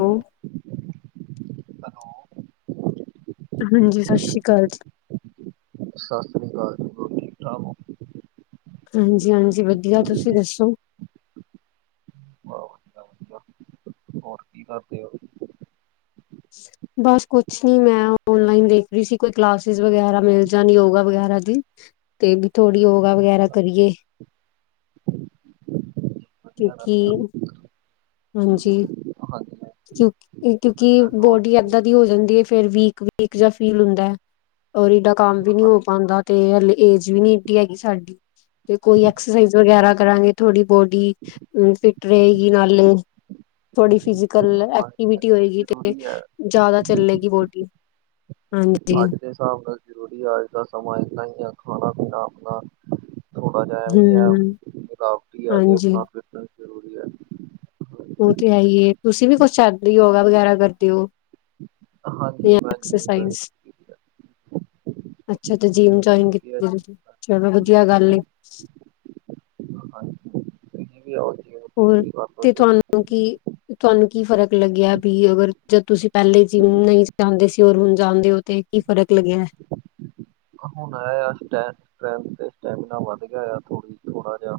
Hello, hello ਹਾਂਜੀ ਸਸ ਸ੍ਰੀ ਕਾਲ ਜੀ। ਸਸ ਸ੍ਰੀ ਕਾਲ ਜੀ, ਹੋਰ ਠੀਕ-ਠਾਕ ਹੋ। ਹਾਂਜੀ-ਹਾਂਜੀ ਵਧੀਆ ਤੁਸੀਂ ਦੱਸੋ। ਵਾਹ ਵਧੀਆ ਵਧੀਆ ਹੋਰ ਕੀ ਕਰਦੇ ਹੋ। ਬਸ ਕੁਛ ਨੀ ਮੈਂ ਓਨਲਾਈਨ ਦੇਖ ਰਹੀ ਸੀ ਕੋਈ ਕਲਾਸਿਸ ਵਗੈਰਾ ਮਿਲ ਜਾਨ ਯੋਗਾ ਵਗੈਰਾ ਦੀ। ਤੇ ਵੀ ਥੋੜ੍ਹੀ ਯੋਗਾ ਵਗੈਰਾ ਕਰੀਏ। ਵਧੀਆ ਕਰਦੇ ਆ ਕਿਉਂਕਿ ਹਾਂਜੀ ਹਾਂਜੀ ਹਾਂਜੀ, ਕਿੳਂ ਕਿਉਂਕਿ ਹੋਣੀ ਬੋਡੀ ਏਦਾਂ ਚਾਹੀਦੀ। ਦੀ ਹੋ ਜਾਂਦੀ ਹੈ ਫਿਰ ਵੀਕ-ਵੀਕ ਜਾਂ ਫੀਲ ਹੁੰਦਾ। ਔਰ ਏਡਾ ਕੰਮ ਵੀ ਨਹੀਂ ਹੋ ਪਾਦਾ ਤੇ ਹਲੇ ਏਜ ਵੀ ਨਹੀਂ ਏਡੀ ਹੈਗੀ ਸਾਡੀ। ਤੇ ਕੋਈ ਐਕਸਰਸਾਈਜ਼ ਵਗੈਰਾ ਕਰਾਂਗੇ ਤੁਹਾਡੀ ਬੋਡੀ ਫਿਟ ਰਹੇਗੀ ਨਾਲੇ। ਤੁਹਾਡੀ ਫਿਜ਼ਕਲ ਹਾਂਜੀ ਹਾਂਜੀ, ਐਕਟੀਵਿਟੀ ਹੋਏਗੀ ਤੇ ਜ਼ਰੂਰੀ ਹੈ ਜਾਦਾ ਚੱਲੇਗੀ ਬੋਡੀ। ਹਾਂਜੀ। ਅੱਜ ਦੇ ਹਿਸਾਬ ਨਾਲ ਜ਼ਰੂਰੀ ਹੈ ਅੱਜ ਦਾ ਸਮਾਂ ਇਨਾ ਹੀ ਆ ਖਾਣਾ ਪੀਣਾ ਆਪਨਾ ਥੋੜ੍ਹਾ ਜਿਹਾ ਵੀ ਹੈ ਹੂੰ, ਰੁਕਾਵਟੀ ਹੈ ਤੇ ਹਾਂਜੀ ਆਪਣਾ ਫਿਟਨ ਉਹ ਤੇ ਹੈ ਹੀਏ ਤੁਸੀਂ ਵੀ ਕੁਛ ਯੋਗਾ ਵਗੈਰਾ ਕਰਦੇ ਹੋ? ਹਾਂਜੀ ਜਾਂ ਮੈਂ ਜਿਮ ਐਕਸਰਸਾਈਜ਼ ਜੋਈਨ ਅੱਛਾ ਤੇ ਜਿਮ ਜੁਆਇਨ ਕੀਤੀ ਤੁ ਚਲੋ ਵਧੀਆ ਗੱਲ ਏ। ਹਾਂ ਹੋਰ ਤੇ ਜਿਮ ਤੁਹਾਨੂੰ ਕੀ ਤੁਹਾਨੂੰ ਕੀ ਫ਼ਰਕ ਲੱਗਿਆ ਵੀ ਅਗਰ ਜਦ ਤੁਸੀਂ ਪਹਿਲੇ ਜਿਮ ਨਹੀਂ ਜਾਂਦੇ ਸੀ ਔਰ ਹੁਣ ਜਾਂਦੇ ਹੋ। ਤੇ ਕੀ ਫਰਕ ਲੱਗਿਆ? ਹ ਹੁਣ ਇਹ ਹੈ ਸਟਰੈਂਥ ਸਟੈਮੀਨਾ ਵਧ ਗਿਆ ਥੋੜੀ ਥੋੜਾ ਜਿਹਾ।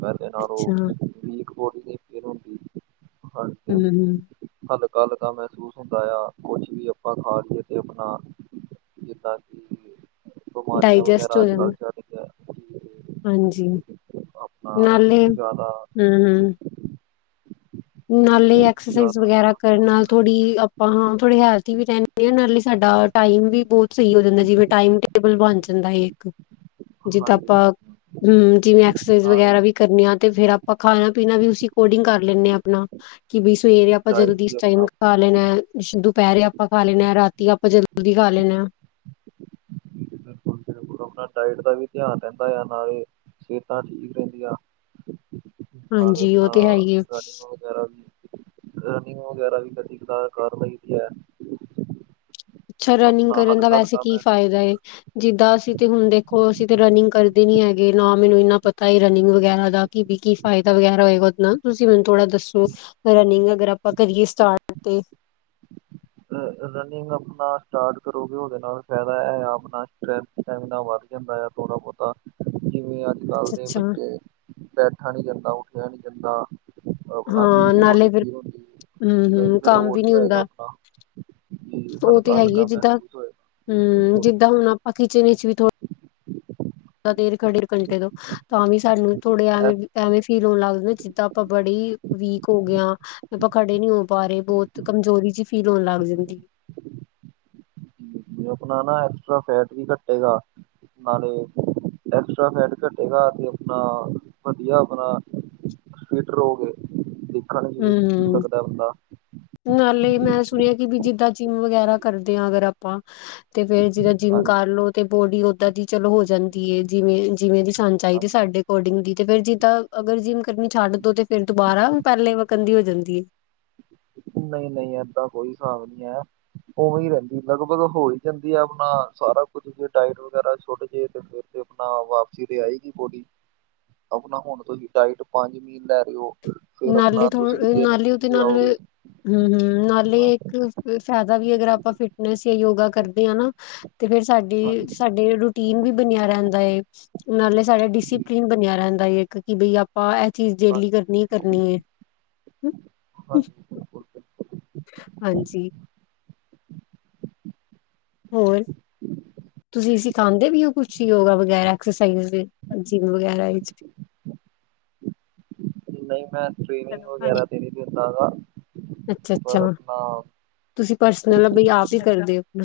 ਪਹਿਲੇ ਨਾਲੋਂ ਅੱਛਾ ਹੂੰ, ਉਹ ਵੀਕ ਬੋਡੀ ਫੀਲ ਹੁੰਦੀ ਹਾਂਜੀ ਹੂੰ ਹਲ ਕੱਲ ਦਾ ਮਹਿਸੂਸ ਹੁੰਦਾ ਆ ਇਆ ਕੁਛ ਵੀ ਆਪਾਂ ਖਾ ਲਈਏ ਅਤੇ ਆਪਨਾ ਜਿੱਦਾਂ ਕਿ ਬਿਮਾਰੀਆਂ ਡਾਇਜੈਸਟ ਵਗੈਰਾ ਹੋ ਅੱਜ ਕੱਲ ਜਾਂਦਾ ਚੱਲਦੀਆਂ ਹਾਂਜੀ ਨਾਲੇ ਜ਼ਿਆਦਾ ਹਮ, ਹਮ। ਨਾਲੇ ਐਕਸਰਸਾਈਜ਼ ਜ਼ਿਆਦਾ ਵਗੈਰਾ ਬਿਮਾਰੀਆਂ ਕਰਨ ਨਾਲ ਵਗੈਰਾ ਥੋੜੀ ਆਪਾਂ ਹਾਂ ਥੋੜੇ ਹੈਲਥੀ ਵੀ ਰਹਿੰਦੇ ਹਾਂ ਨਾਲੇ ਸਾਡਾ ਟਾਈਮ ਵੀ ਬਹੁਤ ਸਹੀ ਹੋ ਜਾਂਦਾ ਜਿਵੇਂ ਟਾਈਮ ਤੇ ਟੇਬਲ ਬਣ ਜਾਂਦਾ ਇੱਕ ਜਿੱਦਾਂ ਹਾਂਜੀ ਆਪਾਂ ਹਾਂਜੀ ਹਮ ਜਿਵੇਂ ਸਰਸਾਈਜ਼ ਨਾਲੇ ਵਗੈਰਾ ਵੀ ਕਰਨੇ ਤੇ ਫੇਰ ਆਪਾਂ ਖਾਣਾ ਪੀਣਾ ਵੀ ਓਸੀ ਅਕਾਰਡਿੰਗ ਕਰ ਲੈਂਣੇ ਆਪਣਾ ਕਿ ਬ ਸਵੇਰੇ ਆਪਾਂ ਡਾਇਟ ਜਲਦੀ ਵੀ ਇਸ ਟਾਈਮ ਆਪਣਾ ਖਾ ਲੈਨਾ। ਦੁਪਹਿਰੇ ਆਪਾਂ ਖਾ ਲੈਂਣੇ ਹਾਂ ਰਾਤੀ ਆਪਾਂ ਜਲਦੀ ਖਾ ਲੈਣੇ। [inaudible] ਆਪਣਾ ਡਾਇਟ ਦਾ ਵੀ ਧਿਆਨ ਰਹਿੰਦਾ ਆ ਨਾਲੇ ਸਿਹਤਾਂ ਠੀਕ ਰਹਿੰਦੀਆਂ ਨਾਲੇ ਹਾਂਜੀ ਉਹ ਆਪਣਾ ਤੇ ਹੈ ਹੀ ਹੈ ਰਨਿੰਗ ਵਗੈਰਾ ਵੀ ਰਨਿੰਗ ਵਗੈਰਾ ਵੀ ਕਦੀ ਤਾਂ ਕਰ ਲਈ ਦੀ ਹੈ ਅੱਛਾ ਰਨਿੰਗ ਆਪਣਾ ਕਰਨ ਦਾ ਹਲਕਾ ਵੈਸੇ ਹਲਕਾ ਕੀ ਮਹਿਸੂਸ ਫ਼ਾਇਦਾ ਏ ਜਿੱਦਾਂ ਅਸੀਂ ਤੇ ਹੁਣ ਦੇਖੋ ਅਸੀਂ ਤੇ ਰਨਿੰਗ ਕਰਦੇ ਨੀ ਹੈਗੇ ਨਾ ਮੈਨੂੰ ਇੰਨਾ ਪਤਾ ਹੀ ਰਨਿੰਗ ਵਗੈਰਾ ਦਾ ਕਿ ਵੀ ਕੀ ਫਾਇਦਾ ਵਗੈਰਾ ਹੋਏਗਾ ਤੁਸੀਂ ਮੈਨੂੰ ਥੋੜਾ ਦੱਸੋ ਰਨਿੰਗ ਅਗਰ ਆਪਾਂ ਕਰੀਏ ਸਟਾਰਟ ਤੇ ਹਾਂ ਰਨਿੰਗ ਆਪਣਾ ਸਟਾਰਟ ਕਰੋਗੇ ਉਹਦੇ ਨਾਲ ਫਾਇਦਾ ਇਹ ਆਪਣਾ ਸਟਰੈਂਥ ਸਟੈਮੀਨਾ ਵੱਧ ਜਾਂਦਾ ਹੈ ਨਾ ਪਤਾ ਕਿਵੇਂ ਅੱਜ ਕੱਲ ਅੱਛਾ ਦੇ ਅੱਛਾ ਬੱਚੇ ਬੈਠਾ ਨੀ ਜਾਂਦਾ ਉੱਠਿਆ ਨਹੀਂਜਾਂਦਾ ਆਪਣਾ ਮੀਂ ਹਾਂ ਨਾਲੇ ਬੜੀ ਫਿਰ ਪੀਰ ਹੁੰਦੀ ਹੂੰ ਨਹੀਂ ਹੂੰ ਫਰ ਕੰਮ ਉਹ ਵੀ ਨੀ ਹੋਏਗਾ ਹੁੰਦਾ ਆਪਣਾ ਕਿ ਉਹ ਤੇ ਹਲਕਾ ਹੈ ਹੀ ਹੈ ਹਲਕਾ ਜਿੱਦਾਂ ਮਹਿਸੂਸ ਹਮ ਜਿੱਦਾਂ ਹੋਏਗਾ ਹੁਣ ਆਪਾਂ ਕਿਚਨ ਵਿੱਚ ਵੀ ਥੋ ਦੇਰ ਖ ਡੇਢ ਘੰਟੇ ਤੋਂ ਤਾਂਵੇ ਵੀ ਸਾਨੂੰ ਥੋੜੇ ਐਵੇਂ ਐਵੇਂ ਫੀਲ ਹੋਣ ਲੱਗਦੇ ਜਿੱਦਾਂ ਆਪਾਂ ਬੜੀ ਵੀਕ ਹੋਗੇ ਆਂ ਆਪਾਂ ਖੜੇ ਨੀ ਹੋ ਪਾ ਰਹੇ ਬਹੁਤ ਕਮਜ਼ੋਰੀ ਫੀਲ ਹੋਣ ਲੱਗ ਜਾਂਦੀ ਹੈ ਆਪਣਾ ਨਾ ਐਕਸਟਰਾ ਫੈਟ ਵੀ ਘਟੇਗਾ ਨਾਲੇ ਐਕਸਟਰਾ ਫੈਡ ਘਟੇਗਾ ਤੇ ਆਪਣਾ ਵਧੀਆ ਆਪਣਾ ਫਿਟ ਰਹੋਗੇ ਦੇਖਣ ਨੁੰ ਵੀ ਠੀਕ ਹੂੰ, ਲੱਗਦਾ ਬੰਦਾ ਨਾਲੇ ਮੈਂ ਸੁਣਿਆ ਕਿ ਵੀ ਜਿੱਦਾਂ ਜਿੰਮ ਵਗੈਰਾ ਕਰਦੇ ਆਾਂ ਅਗਰ ਆਪਾਂ ਤੇ ਫੇਰ ਜਿੱਦਾਂ ਜਿੰਮ ਹਾਂਜੀ ਕਰਲੋ ਤੇ ਬੋਡੀ ਓਦਾਂ ਦੀ ਚਲੋ ਹੋ ਜਾਂਦੀ ਹੈ ਜਿਵੇਂ ਜਿਵੇਂ ਦੀ ਸਾਨੂ ਚਾਹੀਦੀ ਹਾਂਜੀ ਸਾਡੇ ਅਕੋਰਡਿੰਗ ਹੀ ਤੇ ਫੇਰ ਜੀ ਤਾਂ ਅਗਰ ਜਿਮ ਕਰਨਮੀ ਛੱਡ ਦੋ ਤੇ ਫਿਰ ਦੁਬਾਰਾ ਪਹਿਲੇ ਕੰਦੀ ਹੋ ਜਾਂਦੀ ਐ। ਨਹੀਂ-ਨਹੀਂ ਏਦਾ ਕੋਈ ਹਿਸਾਬ ਨਹੀਂ ਹੈ। ਉਵੇਂ ਹੀ ਰਹਿੰਦੀ ਲਗਭਗ ਹੋ ਹੀ ਜਾਂਦੀ ਆ ਆਪਣਾ ਸਾਰਾ ਕੁੱਝ ਜੇ ਡਾਇਟ ਵਗੈਰਾ ਛੁੱਟ ਜੇ ਤੇ ਫਿਰ। ਆਪਣਾ ਵਾਪਸੀ ਤੇ ਆਏਗੀ ਬੌਡੀ ਆਪਣਾ ਹੁਣ ਤੁਸੀਂ ਡਾਇਟ ਪੰਜ ਮੀਲ ਲੈ ਰਹੇ ਹੋ। ਫਿਰ ਨੱਲ ਆਪਣਾ ਤ ਤੁਸੀਂ ਤਿੰਨ ਨੱਲ ਮੀਲ ਉਦੀ ਤੇ ਨੱਲ ਆਓਗੇ ਹਮ-ਹਮ ਨਾਲੇ ਹਾਂਜੀ ਇੱਕ ਫਾਇਦਾ ਵੀ ਅਗਰ ਆਪਾਂ ਫਿਟਨੈਸ ਯਾ ਯੋਗਾ ਕਰਦੇ ਹਾਂ ਨਾ ਤੇ ਫੇਰ ਸਾਡੀ ਹਾਂਜੀ ਸਾਡੀ ਰ ਟੀਨ ਵੀ ਬਣਿਆ ਰਹਿੰਦਾ ਨਾਲੇ ਸਾਡਾ ਜੀ ਡਿਸਪਲਿਨ ਬਣਿਆ ਰਹਿੰਦਾ ਹੈਏ ਕਿ ਬਈ ਆਪਾਂ ਚੀਜ਼ ਡੇਲੀ ਹਾਂਜੀ ਕਰਨੀ ਹੈ ਕਰਨੀ ਹੈ ਹ। ਹਾਂਜੀ ਬਿਲਕੁਲ। ਹਾਂਜੀ। ਹੋਰ ਤੁਸੀਂ ਸਿਖਾਦੇ ਵੀ ਹੋ ਕੁਛ ਯੋਗਾ ਵਗੈਰਾ ਐਕਸਸਾਈਜ਼ ਜਿੰਮ ਵਗੈਰਾ ਵਿੱਚ। ਨਹੀਂ ਮੈਂ ਟ੍ਰੇਨਿੰਗ ਵਗੈਰਾ ਤੇ ਨੀ ਦਿੰਦਾ ਹੈਗਾ ਪਰ ਆਪਣਾ ਮਤਲਬ ਬਈ ਆਪ ਹੀ ਕਰਦੇ ਹੋ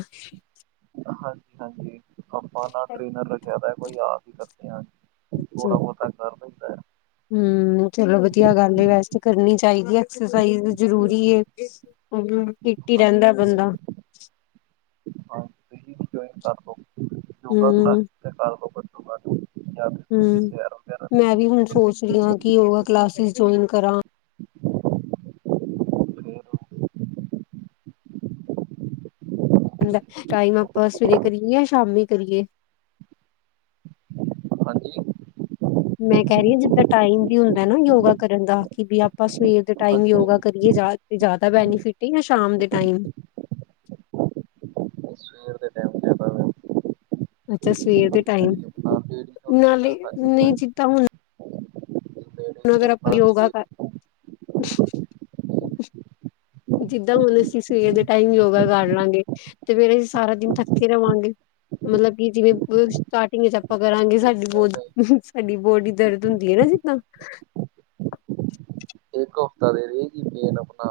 ਹਾਂਜੀ- ਹਾਂਜੀ ਆਪਾਂ ਨਾ ਟ੍ਰੇਨਰ ਰਖਿਆ ਦਾ ਕੋਈ ਆਪ ਹੀ ਕਰਦੇ ਹਾਂ। ਥੋੜਾ ਬਹੁਤਾ ਕਰ ਲਈਦਾ ਹੈ। ਹਮ ਚਲੋ ਵਧੀਆ ਗੱਲ ਵੈਸੇ ਕਰਨੀ ਚਾਹੀਦੀ ਐਕਸਰਸਾਈਜ਼ ਜ਼ਰੂਰੀ ਹੈ ਫਿਟ ਹੀ ਰਹਿੰਦਾ ਹਾਂਜੀ ਬੰਦਾ। ਹਾਂ ਤੁ ਯੋਗਾ ਕਲਾਸ ਹੂੰ-ਹੂੰ, ਕਰਗਾ ਹਮ ਮੈਂ ਵੀ ਹੁਣ ਕਰੋ। ਸੋਚ ਰਹੀ ਹਾਂ ਕਿ ਯੋਗਾ ਕਲਾਸਿਸ ਜੁਇਨ ਕਰਾਂ। ਫਿਰ ਟਾਈਮ ਆਪਾਂ ਸਵੇਰੇ ਕਰੀਏ ਜਾਂ ਸ਼ਾਮੀ ਕਰੀਏ। [inaudible] ਮੈਂ ਕਹਿ ਰਹੀ ਹਾਂ ਜਿੱਦਾਂ ਟਾਈਮ ਵੀ ਹੁੰਦਾ ਨਾ ਯੋਗਾ ਕਰਨ ਦਾ ਕਿ ਵੀ ਆਪਾਂ ਸਵੇਰ ਦੇ ਟਾਈਮ ਹਾਂਜੀ ਯੋਗਾ ਕਰੀਏ ਜ਼ਿਆਦਾ ਬੈਨੀਫਿਟ ਜਾਂ ਸ਼ਾਮ ਦੇ ਟਾਈਮ। [inaudible] ਤੇ ਆਪਾਂ ਅੱਛਾ ਸਵੇਰ ਦੇ ਟਾਈਮ ਜਿਹੜੀ ਆਪਣਾ ਲੇਡੀਜ਼ ਹੁੰਦੀ ਹੈ ਨਾਲੇ ਨਾ ਹਾਂਜੀ ਨਹੀਂ ਹਾਂਜੀ ਜੀਦਾ ਹੁਣ ਹੁਣ ਲੇਡੀਜ਼ ਨੂੰ ਅਗਰ ਆਪਾਂ ਆਪਣਾ ਯੋਗਾ ਕਰ ਸਵੇਰੇ ਜਿੱਦਾਂ ਹੁਣ ਅਸੀਂ ਸਵੇਰ ਦੇ ਟਾਈਮ ਯੋਗਾ ਕਰ ਲਾਂਗੇ ਤੇ ਫੇਰ ਅਸੀਂ ਸਾਰਾ ਦਿਨ ਥੱਕੇ ਰਵਾਂਗੇ। ਮਤਲਬ ਕਿ ਜਿਵੇਂ ਸਟਾਰਟਿੰਗ ਚ ਆਪਾਂ ਕਰਾਂਗੇ ਸਾਡੀ ਬੋ ਨਹੀਂ ਨਹੀਂ ਸਾਡੀ ਬੋਡੀ ਦਰਦ ਹੁੰਦੀ ਹੈ ਨਾ ਜਿੱਦਾਂ। ਇੱਕ ਹਫਤਾ ਦੇ ਰਹੇਗੀ ਪੇਨ ਆਪਣਾ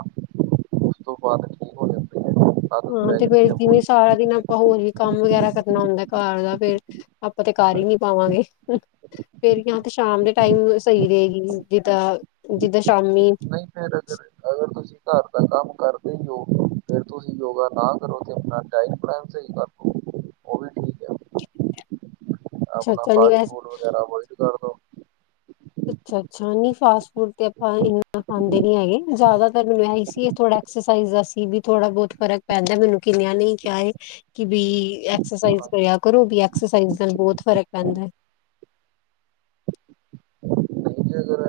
ਉਸ ਤੋਂ ਬਾਅਦ ਠੀਕ ਹੋ ਜਾਂਦੀ। ਹੈ ਆਦਤ ਹਾਂ ਪੈ ਤੇ ਫੇਰ ਜਾਂਦੀ ਹੈ ਜਿਵੇਂ ਹੌਲੀ ਸਾਰਾ ਦਿਨ ਆਪਾਂ ਹੋਰ ਵੀ ਕੰਮ ਵਗੈਰਾ ਕਰਨਾ ਹੁੰਦਾ ਘਰ ਦਾ ਫਰ ਆਪਾਂ ਤੇ ਕਰ ਹੀ ਨੀ ਪਾਵਾਂਗੇ ਫੇਰ ਸ਼ਾਮ ਦੇ ਟਾਈਮ ਸਹੀ ਰਹੇਗੀ ਜਿੱਦਾਂ- ਜਿੱਦਾਂ ਸ਼ਾਮੀ ਨਹੀਂ ਅਗਰ ਤੁਸੀਂ ਘਰ ਦਾ ਕੰਮ ਕਰਦੇ ਹੋ ਫਿਰ ਤੁਸੀਂ ਯੋਗਾ ਨਾ ਕਰੋ ਤੇ ਆਪਣਾ ਟਾਈਮ ਪ੍ਰੈੱਸ ਚ ਕੇ ਲਓ। ਉਹ ਵੀ ਅਪਣਾ ਅੱਛਾ ਨੀ ਫਾਸਟ ਵੈਸੇ ਫੂਡ ਵਗੈਰ੍ਹਾ ਅਵਿਓਡ ਅੱਛਾ -ਅੱਛਾ ਨਹੀਂ ਫਾਸਟ ਫੂਡ ਤੇ ਆਪਾਂ ਇੰਨਾ ਖਾਂਦੇ ਨੀ ਹੈਗੇ ਜ਼ਿਆਦਾਤਰ ਮੈ ਇਸਲਿਏ ਥੋੜਾ ਐਕਸਰਸਾਈਜ਼ ਦਾ ਸੀ ਵੀ ਥੋੜਾ ਬਹੁਤ ਫਰਕ ਪੈਂਦਾ ਮੈਨੂੰ ਕਿੰਨਿਆ ਨ ਕਿਹਾਏ ਕਿ ਭਈ ਐਕਸਰਸਾਈਜ਼ ਕਰਿਆ ਕਰੋ ਵੀ ਐਕਸਸਾਈ ਨਾਲ ਬਹੁਤ ਫ਼ਰਕ ਪੈਂਦਾ ਹੈ। [inaudible] ਨਹੀਂ ਜੇ ਅਗਰ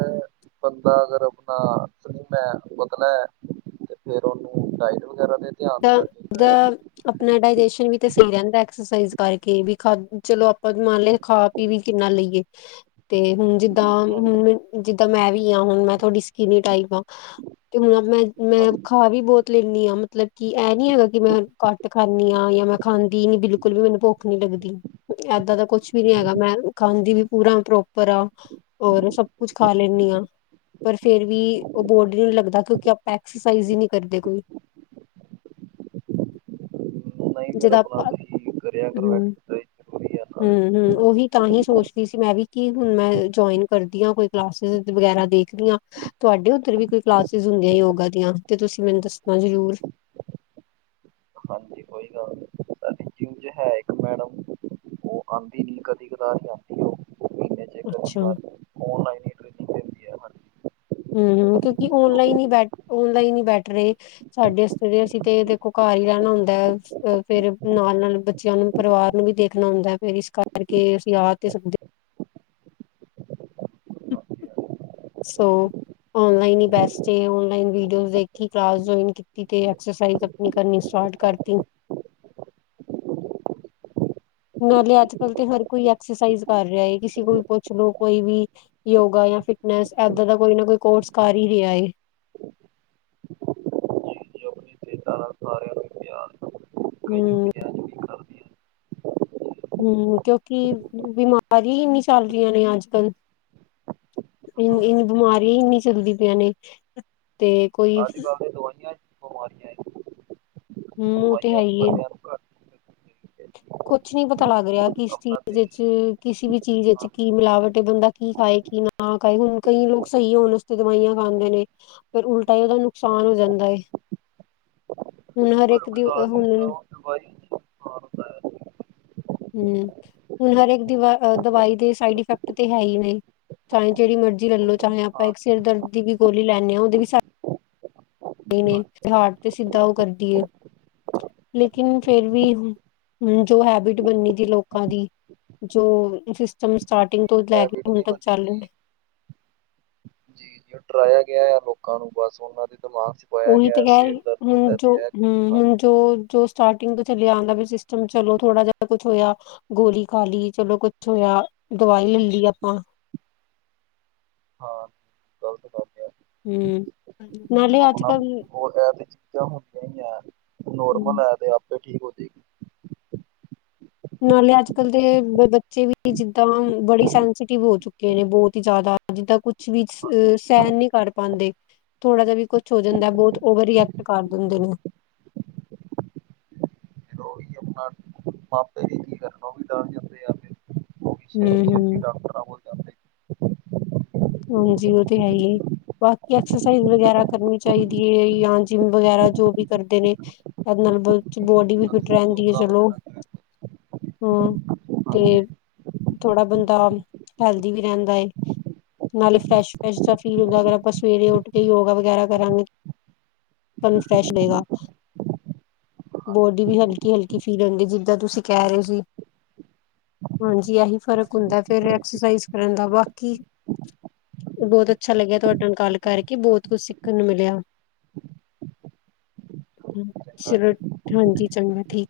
ਬੰਦਾ ਅਗਰ ਆਪਣਾ ਸਲੀਮ ਹੈ ਪਤਲਾ ਹੈ ਤੇ ਫੇਿਰ ਉਹਨੂੰ ਡਾਇਟ ਵਗੈਰਾ ਤੇ ਧਿਆਨ ਤਾਂ ਦੇਣਾ ਦਾ ਚਾਹੀਦਾ ਆ। ਆਪਣਾ ਡਾਇਜੈਸ਼ਨ ਵੀ ਤੇ ਸਹੀ ਰਹਿੰਦਾ ਐਕਸਰਸਾਈਜ਼ ਕਰਕੇ ਵੀ ਖਾ ਚਲੋ ਆਪਾਂ ਮੰਨ ਲੋ ਖਾ ਪੀ ਵੀ ਕੇ ਨਾਲ ਲਈਏ ਤੇ ਹੁਣ ਜਿੱਦਾਂ ਹੁਣ ਜਿੱਦਾਂ ਮੈਂ ਵੀ ਹਾਂ ਹੁਣ ਮੈਂ ਤੁਹਾਡੀ ਸਕਿਨ ਟਾਈਪ। ਤੇ ਹੁਣ ਮੈਂ ਮੈਂ ਹਾਂਜੀ, ਖਾ ਵੀ ਬਹੁਤ ਲੈਂਦੀ ਹਾਂ ਮਤਲਬ ਕਿ ਇਹ ਨੀ ਹੈਗਾ ਕਿ ਮੈਂ ਕੱਟ ਖਾਂਦੀ ਆ ਯ ਮੈਂ ਖਾਂਦੀ ਨੀ ਬਿਲਕੁਲ ਵੀ ਮੈਨੂੰ ਭੁੱਖ ਨੀ ਲੱਗਦੀ ਇਹ ਦਾ ਕੁਛ ਵੀ ਨੀ ਹੈਗਾ ਮੈਂ ਖਾਂਦੀ ਵੀ ਪੂਰਾ ਪ੍ਰੋਪਰ ਆ ਔਰ ਸਭ ਕੁਛ ਖਾ ਲੈਂਦੀ ਹਾਂ। ਪਰ ਫੇਰ ਵੀ ਉਹ ਬਾਡੀ ਨੂੰ ਲੱਗਦਾ ਕਿਉਂਕਿ ਆਪਾਂ ਐਕਸਰਸਾਈਜ਼ ਹੀ ਨਹੀਂ ਕਰਦੇ ਕੋਈ। ਨਹੀਂ ਫੇਰ ਜਿਦਾਂ ਆਪਣਾ ਆਪਾਂ ਤੁਸੀਂ ਕਰਿਆ ਕਰੋ ਏਹ ਹਮ ਜ਼ਰੂਰੀ ਹੈ। ਨਾਲੇ ਹਮ ਹਮ ਉਹੀ ਤਾਂ ਹੀ ਸੋਚਦੀ ਸੀ ਮੈਂ ਵੀ ਕਿ ਹੁਣ ਮੈਂ ਜੁਆਇਨ ਕਰਦੀ ਹਾਂ ਕੋਈ ਕਲਾਸਿਸ ਵਗੈਰਾ ਦੀ ਦੇਖਦੀ ਹ ਤੁਹਾਡੇ ਉੱਧਰ ਵੀ ਕੋਈ ਕਲਾਸਿਸ ਹੁੰਦੀਆਂ ਯੋਗਾ ਦੀਆਂ, ਤੇ ਤੁਸੀਂ ਮੈਨੂੰ ਦੱਸਣਾ ਜ਼ਰੂਰ। ਹਾਂਜੀ ਕੋਈ ਗੱਲ ਨੀ ਸਾਡੀ ਜਿਮ ਚ ਹੈ ਇੱਕ ਮੈਡਮ ਉਹ ਆਉਂਦੀ ਨੀ ਕਦੀ ਕਦਾਰ ਆਉਂਦੀ ਉਹ। ਮਹੀਨੇ ਚ ਇੱਕ ਅੱਧੀ ਅੱਛਾ। ਵਾਰ ਔਨਲਾਈਨ ਹੀ ਟ੍ਰੇਨਿੰਗ ਦਿੰਦੀ ਹੈ ਹਾਂਜੀ ਹਮ ਹਮ ਮਤਲੱਬ ਕਿ ਔਨਲਾਈਨ ਹੀ ਬੈਠ ਓਨਲਾਈਨ ਹੀ ਬੈਠ ਰਹੇ ਸਾਡੇ ਤੇ, ਅਸੀਂ ਤੇ ਦੇਖੋ। ਏਹੀ ਰਹਿਣਾ ਹੁੰਦਾ ਹੈ ਅ ਫੇਰ ਨਾਲ ਨਾਲ ਬੱਚਿਆਂ ਨੂੰ, ਪਰਿਵਾਰ ਨੂੰ ਵੀ ਦੇਖਣਾ ਹੁੰਦਾ ਹੈ ਫੇਰ ਇਸ ਕਰਕੇ ਨਹੀਂ ਅਸੀਂ ਆ ਤੇ ਸਦੇ [inaudible] ਹਾਂਜੀ ਸੋ। ਔਨਲਾਈਨ ਹੀ ਬੈਸਟ ਏ, ਔਨਲਾਈਨ ਵੀ ਤੁਸੀਂ ਦੇਖੀ ਕਲਾਸਨ ਕੀਤੀ ਅਕ੍ਸਰਸਾਈਜ਼ ਆਪਣੀ ਕਰਨੀ। ਪਾਠ ਕਰਤੀ ਹੁ। [inaudible] ਨਾਲੇ ਅੱਜ ਕੱਲ ਤੇ ਹਰ ਕੋਈ ਐਕਸਰਸਾਈਜ਼ ਕਰ ਰਿਹਾ ਹੈ, ਕਿਸੇ ਕੋਲ ਪੁੱਛ ਲੋੋ ਕੋਈ ਵੀ ਯੋਗਾ। ਫਿਟਨੈਸ ਇਏਦਾਂ ਦਾ ਕੋਈ ਨਾ ਕੋਈ ਕੋਰਸ ਕਰ ਹੀ ਰਿਹਾ ਹੈ। [inaudible] ਸਿਹਤਾਂ ਨਾਲ [inaudible] ਹਮ। ਹੁੰਦੀਆਂ ਜਿਹੜੀ ਕਰਦੀਆਂ ਹਮ ਕਿਉਂਕਿ ਬਿਮਾਰੀ ਇੰਨੀ ਚੱਲ ਰਹੀਆਂ ਨੇ ਅੱਜ ਕੱਲ। ਇਹ ਹਾਂਜੀ ਬਿਮਾਰੀਆਂ ਇਨੀ ਚੱਲਦੀ ਪਈਆਂ ਨੇ, ਤੇ ਕੋਈ ਦਵਾਈਆਂ। ਬਿਮਾਰੀਆਂ ਹੈ, ਹਮ ਉਹ ਤੇ ਹੈ ਦਵਾਈਆਂ ਵੀ ਹੀ ਹੈ। ਬੰਦਿਆਂ ਨੂੰ ਘੱਟ ਕੁਛ ਨਹੀਂ ਪਤਾ ਲੱਗ ਰਿਹਾ, ਕਿਸ ਆਪਣਾ ਚੀਜ਼ ਵਿੱਚ ਦੇਸੀ ਕਿਸੇ ਵੀ ਚੀਜ਼ ਵਿੱਚ ਖਾਣ ਕੀ ਮਿਲਾਵਟ, ਬੰਦਾ ਕੀ ਖਾਏਗਾ। ਕਿ ਨਾ ਕ ਹੁਣ ਕਈ ਲੋਕ ਸਹੀ ਹੋਣ ਉਸਤੇ ਦਵਾਈਆਂ ਖਾਂਦੇ ਨੇ, ਫ਼ੇਰ ਉਲਟਾ ਹੀ ਉਹਦਾ ਨੁਕਸਾਨ ਹੋ ਜਾਂਦਾ ਹੈ। ਹੁਣ [inaudible] ਹਮ ਹੁਣ ਹਰੇਕ ਦੀਵਾ ਦਵਾਈ ਦੇ ਸਾਈਡ ਇਫੈਕਟ ਤੇ ਹੈ ਹੀ ਨੇ। ਚਾਹੇ ਜਿਹੜੀ ਮਰਜ਼ੀ ਲੈਲੋ ਚਾਹੇ ਆਪਾਂ ਇੱਕ ਹਾਂਜੀ ਸਿਰ ਦਰਦ ਦੀ ਵੀ ਗੋਲੀ ਲੈਂਦੇ ਹਾਂ, ਉਹਦੇ ਵੀ ਸਾਇਡ ਨੇ ਹਾਰਟ ਤੇ ਸਿੱਧਾ ਉਹ ਕਰਦੀ ਹੈ। ਲੇਕਿਨ ਫ਼ੇਰ ਵੀ ਜੋ ਹੈਬਿਟ ਬਨੀ ਤੀ ਲੋਕਾਂ ਦੀ। ਜੋ ਸਿਸਟਮ ਸਟਾਰਟਿੰਗ ਹਾਂਜੀ ਤੋਂ ਲੈ ਕੇ ਹੈਬਿਟ ਹੁਣ ਨਹੀਂ ਤੱਕ ਬਣਨੀ ਚੱਲ ਦੀ ਰਿਹਾ। ਜੀ ਜੀ ਡਰਾਇਆ ਗਿਆ ਆ ਲੋਕਾਂ ਨੂੰ ਬਸ ਉਹਨਾਂ ਦੇ। ਦਿਮਾਗ ਚ ਪਾਇਆ ਉਹੀ ਤੇ ਗਿਆ ਕਹਿ ਸਿਰ ਰਹੀ ਦਰਦ ਹੁਣ ਹੁੰਦਾ ਜੋ ਤੇ ਇਹ ਹਮ ਖਾਣੀ ਹੁਣ। ਜੋ ਜੋ ਸਟਾਰਟਿੰਗ ਤੋਂ ਚੱਲਿਆ ਆਉਂਦਾ ਵੀ ਸਿਸਟਮ, ਚਲੋ ਥੋੜਾ ਜਿਹਾ ਕੁਛ ਹੋਇਆ ਗੋਲੀ ਖਾਲੀ ਚਲੋ। ਕੁਛ ਹੋਇਆ ਦਵਾਈ ਲੈ ਲਈ ਆਪਾਂ। ਹਾਂ। ਗ਼ਲਤ ਗੱਲ ਆ ਹਮ ਨਾਲੇ ਅੱਜ ਕੱਲ। ਬਾਅਦ ਵਿੱਚ ਚੀਜ਼ਾਂ ਹੁੰਦੀਆਂ ਨੇ। ਹਮ। ਹੋ ਜਾਏਗੀ ਨਾਲੇ ਅੱਜ ਕੱਲ੍ਹ ਦੇ ਬੱਚੇ ਵੀ ਜਿੱਦਾਂ ਬੜੀ ਸੈਂਸਟਿਵ ਹੋ ਚੁੱਕੇ ਨੇ, ਬਹੁਤ ਹੀ ਜ਼ਿਆਦਾ। ਜਿੱਦਾਂ ਕੁਛ ਵੀ ਅ ਹਾਂਜੀ ਸਹਿਣ ਨਹੀਂ ਕਰ ਪਾਉਂਦੇ। ਥੋੜਾ ਜਿਹਾ ਵੀ ਕੁਛ ਹੋ ਜਾਂਦਾ ਬਹੁਤ ਓਵਰ ਹਾਂਜੀ। ਰਿਐਕਟ ਕਰ ਦਿੰਦੇ ਨੇ। [inaudible] ਮਾਪੇ ਵੀ ਕੀ ਕਰਨ ਉਹ ਵੀ ਡਰ ਜਾਂਦੇ ਆ ਫਿਰ ਉਹ ਵੀ ਹਮ ਛੇਤੀ ਹਮ। ਛੇਤੀ ਡਾਕਟਰਾਂ ਕੋਲ ਜਾਂਦੇ ਹਾਂਜੀ ਉਹ ਤੇ ਹੈ ਹੀ ਹੈ। ਬਾਕੀ ਐਕਸਰਸਾਈਜ਼ ਵਗੈਰਾ ਕਰਨੀ ਚਾਹੀਦੀ ਹੈ, ਜਾਂ ਜਿੰਮ ਵਗੈਰਾ ਜੋ ਵੀ ਕਰਦੇ ਨੇ। ਮਤਲਬ ਬੋਡੀ ਵੀ ਫਿਟ ਰਹਿੰਦੀ ਹੈ ਚਲੋ। ਅੱ ਹਮ ਤੇ। ਥੋੜ੍ਹਾ ਬੰਦਾ ਹੈਲਦੀ ਵੀ ਰਹਿੰਦਾ ਏ। ਨਾਲੇ ਫਰੈਸ਼ ਫਰੈਸ਼ ਜਿਹਾ ਫੀਲ ਹੁੰਦਾ, ਅਗਰ ਆਪਾਂ ਸਵੇਰੇ ਉੱਠ ਕੇ ਯੋਗਾ ਵਗੈਰਾ ਕਰਾਂਗੇ। [unintelligible] ਬੋਡੀ ਵੀ ਹਲਕੀ-ਹਲਕੀ ਫੀਲ ਹੁੰਦੀ ਜਿੱਦਾਂ ਤੁਸੀਂ ਕਹਿ ਰਹੇ ਸੀ। ਹਾਂਜੀ ਇਹੀ ਫ਼ਰਕ ਹਾਂਜੀ ਹੁੰਦਾ ਫਿਰ ਐਕਸਰਸਾਈਜ਼ ਕਰਨ ਦਾ ਬਾਕੀ। ਬਹੁਤ ਅੱਛਾ ਲੱਗਿਆ ਤੁਹਾਡੇ ਨਾਲ ਗੱਲ ਕਰਕੇ ਬਹੁਤ ਕੁਝ ਸਿੱਖਣ ਨੂੰ ਮਿਲਿਆ। ਹਾਂਜੀ, ਚੰਗਾ। ਚਲੋ ਹਾਂਜੀ ਚੰਗਾ ਠੀਕ।